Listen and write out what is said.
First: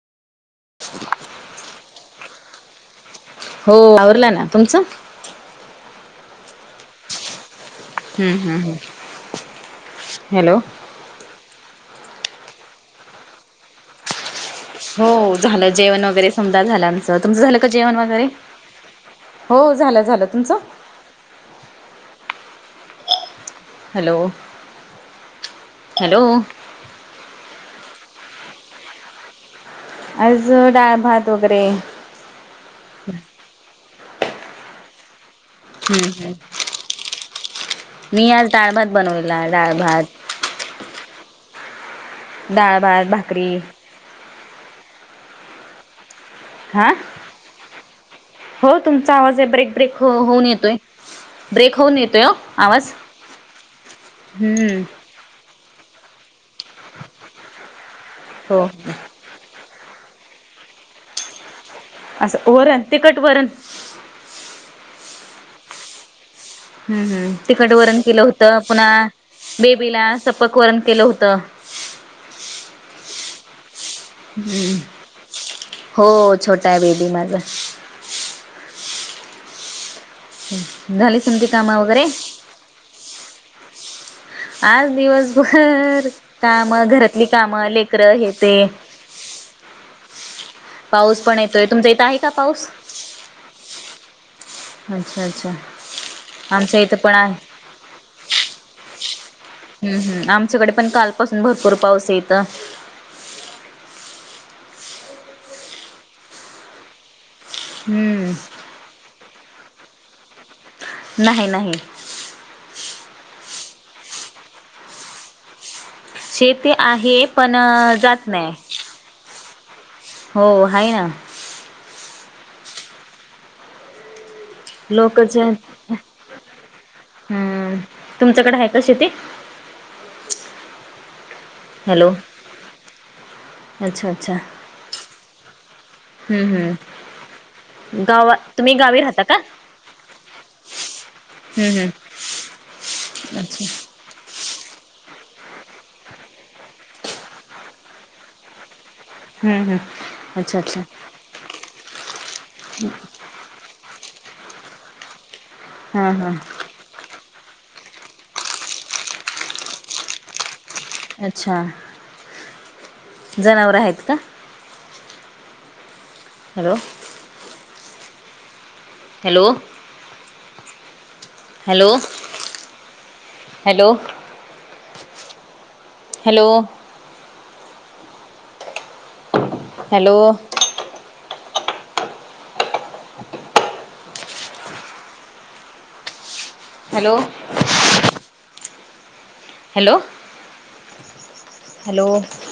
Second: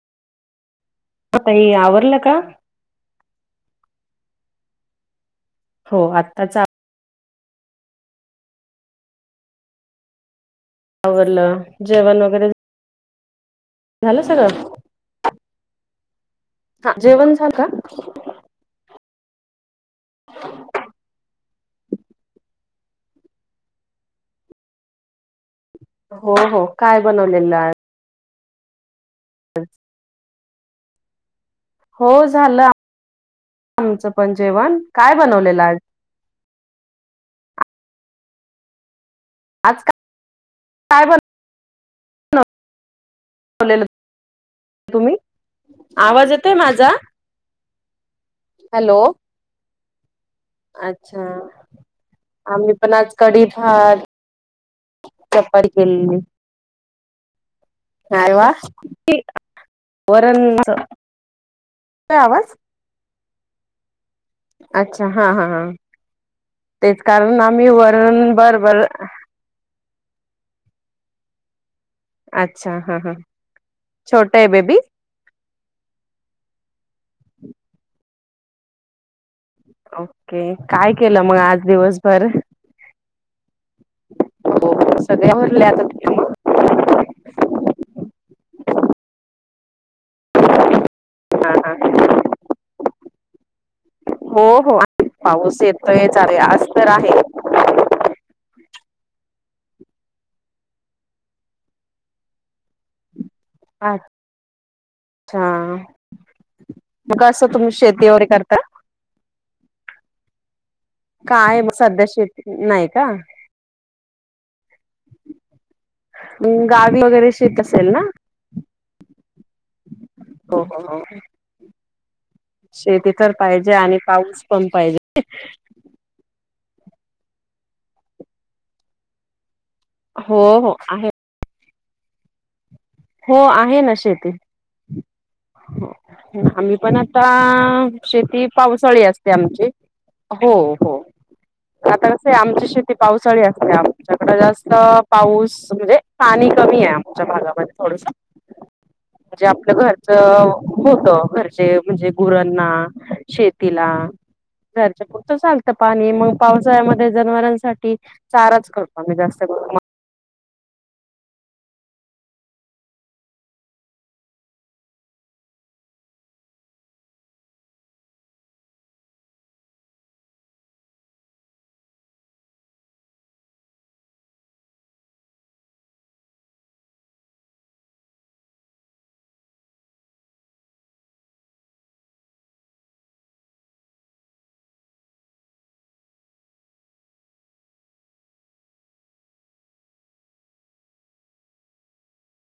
[unintelligible] म ताई आवरलं का? हो, वावरला ना तुमचं? हो, आत्ताचा हम्म-हम्-हम् हॅलो आवरलं, जेवण वगैरे झालं सगळ? हो, झालं जेवण वगैरे समद झाल आमच, तुमचं झालं का जेवण वगैरे. हो झालं झालं तुमचं हॅलो हॅलो. हो-हो, काय बनवलेलं आज. ह आज डाळ-भात वगैरे हो, झालं आमचं पण जेवण. काय बनवलेलं आज? हम्, मी आज डाळ-भात बनवला. डाळ-भात. कायेबर दाळ, भात, भाकरी तुम्ही, [inaudible] आवाज येतोय हा माझा? हो, हॅलो. तुमचा आवाज ए ब्रेक-ब्रेक होऊन येतो. अच्छा, आम्ही आवाज पण आज कांड इथ हम्म. [inaudible] चपट केलेली. न्हावा हो वरूणच असं, वरण तिखट वरण. अच्छा, हा-हा-ह तेच हम्म हम्म कारण आम्ही तिखट केलं वरण होतं बरबर पुन्हा बेबीला सपक वरण केलं होतं. अच्छा हां हां. हम्म हो छोटा य बेबी माझा. ओके काय झाली केलं म तुमची आज कामं वगैरे दिवसभर? हो आज हो सगळे आवरले आता दिवसभर तुझे मग? काम घरातली कामं लेकरं हेे ते पाऊस पण हा येतोय हा. तुमच्या इथं आहे का पाऊस? हो हो आहे. अच्छा अच्छा, पाऊस येतोय चाले आज आमच्या तर इथं पण आहे. आ हम्म हम्म आमच्याकडे पण काल पाासून भरपूर पाऊस ए त. अच्छा म कसं तुम्ही शेती वगैरे हम्म करता? नाही काय नाही सध्या शेती नाही का? मग शेती गावी आहे वगैरे पण शेत अ असेल ना? जात नाही. हो हाय न. शेती तर पाहिजे आणि पाऊस पण पाहिजे. लोक ज हम्म तुमच्याकडे आहे का शेती? हो हो आहे. हॅलो. हो आहे ना अच्छा शेती. अच्छा हम्म आम्ही हम्म पण आता, गावा शेती तुम्ही गावी पावसाळी राहता असते का आमची हो हो हम्म आता हम्म कंसय आमची शेती पावसाळी अच्छा असते आ आच्याकड जास्त पाऊस म्हंजे पाणी कमीय आमच्या भागामध्ये थोडस. म्हणजे हम्म आपलं हम्म घरच अच्छा अच्छा होत, घरचे म्हणजे गुरांना शेतीला घरच्या पुुरतंच आलतं पाणी हां हां मग पाऊस [unintelligible] जनावरांसाठी चाराच करतो आम्ही जास्त करून म. अच्छा जनावर आहेत का? Hello. Hello. Hello hello. Hello. Hello. Hello. Hello. Hello.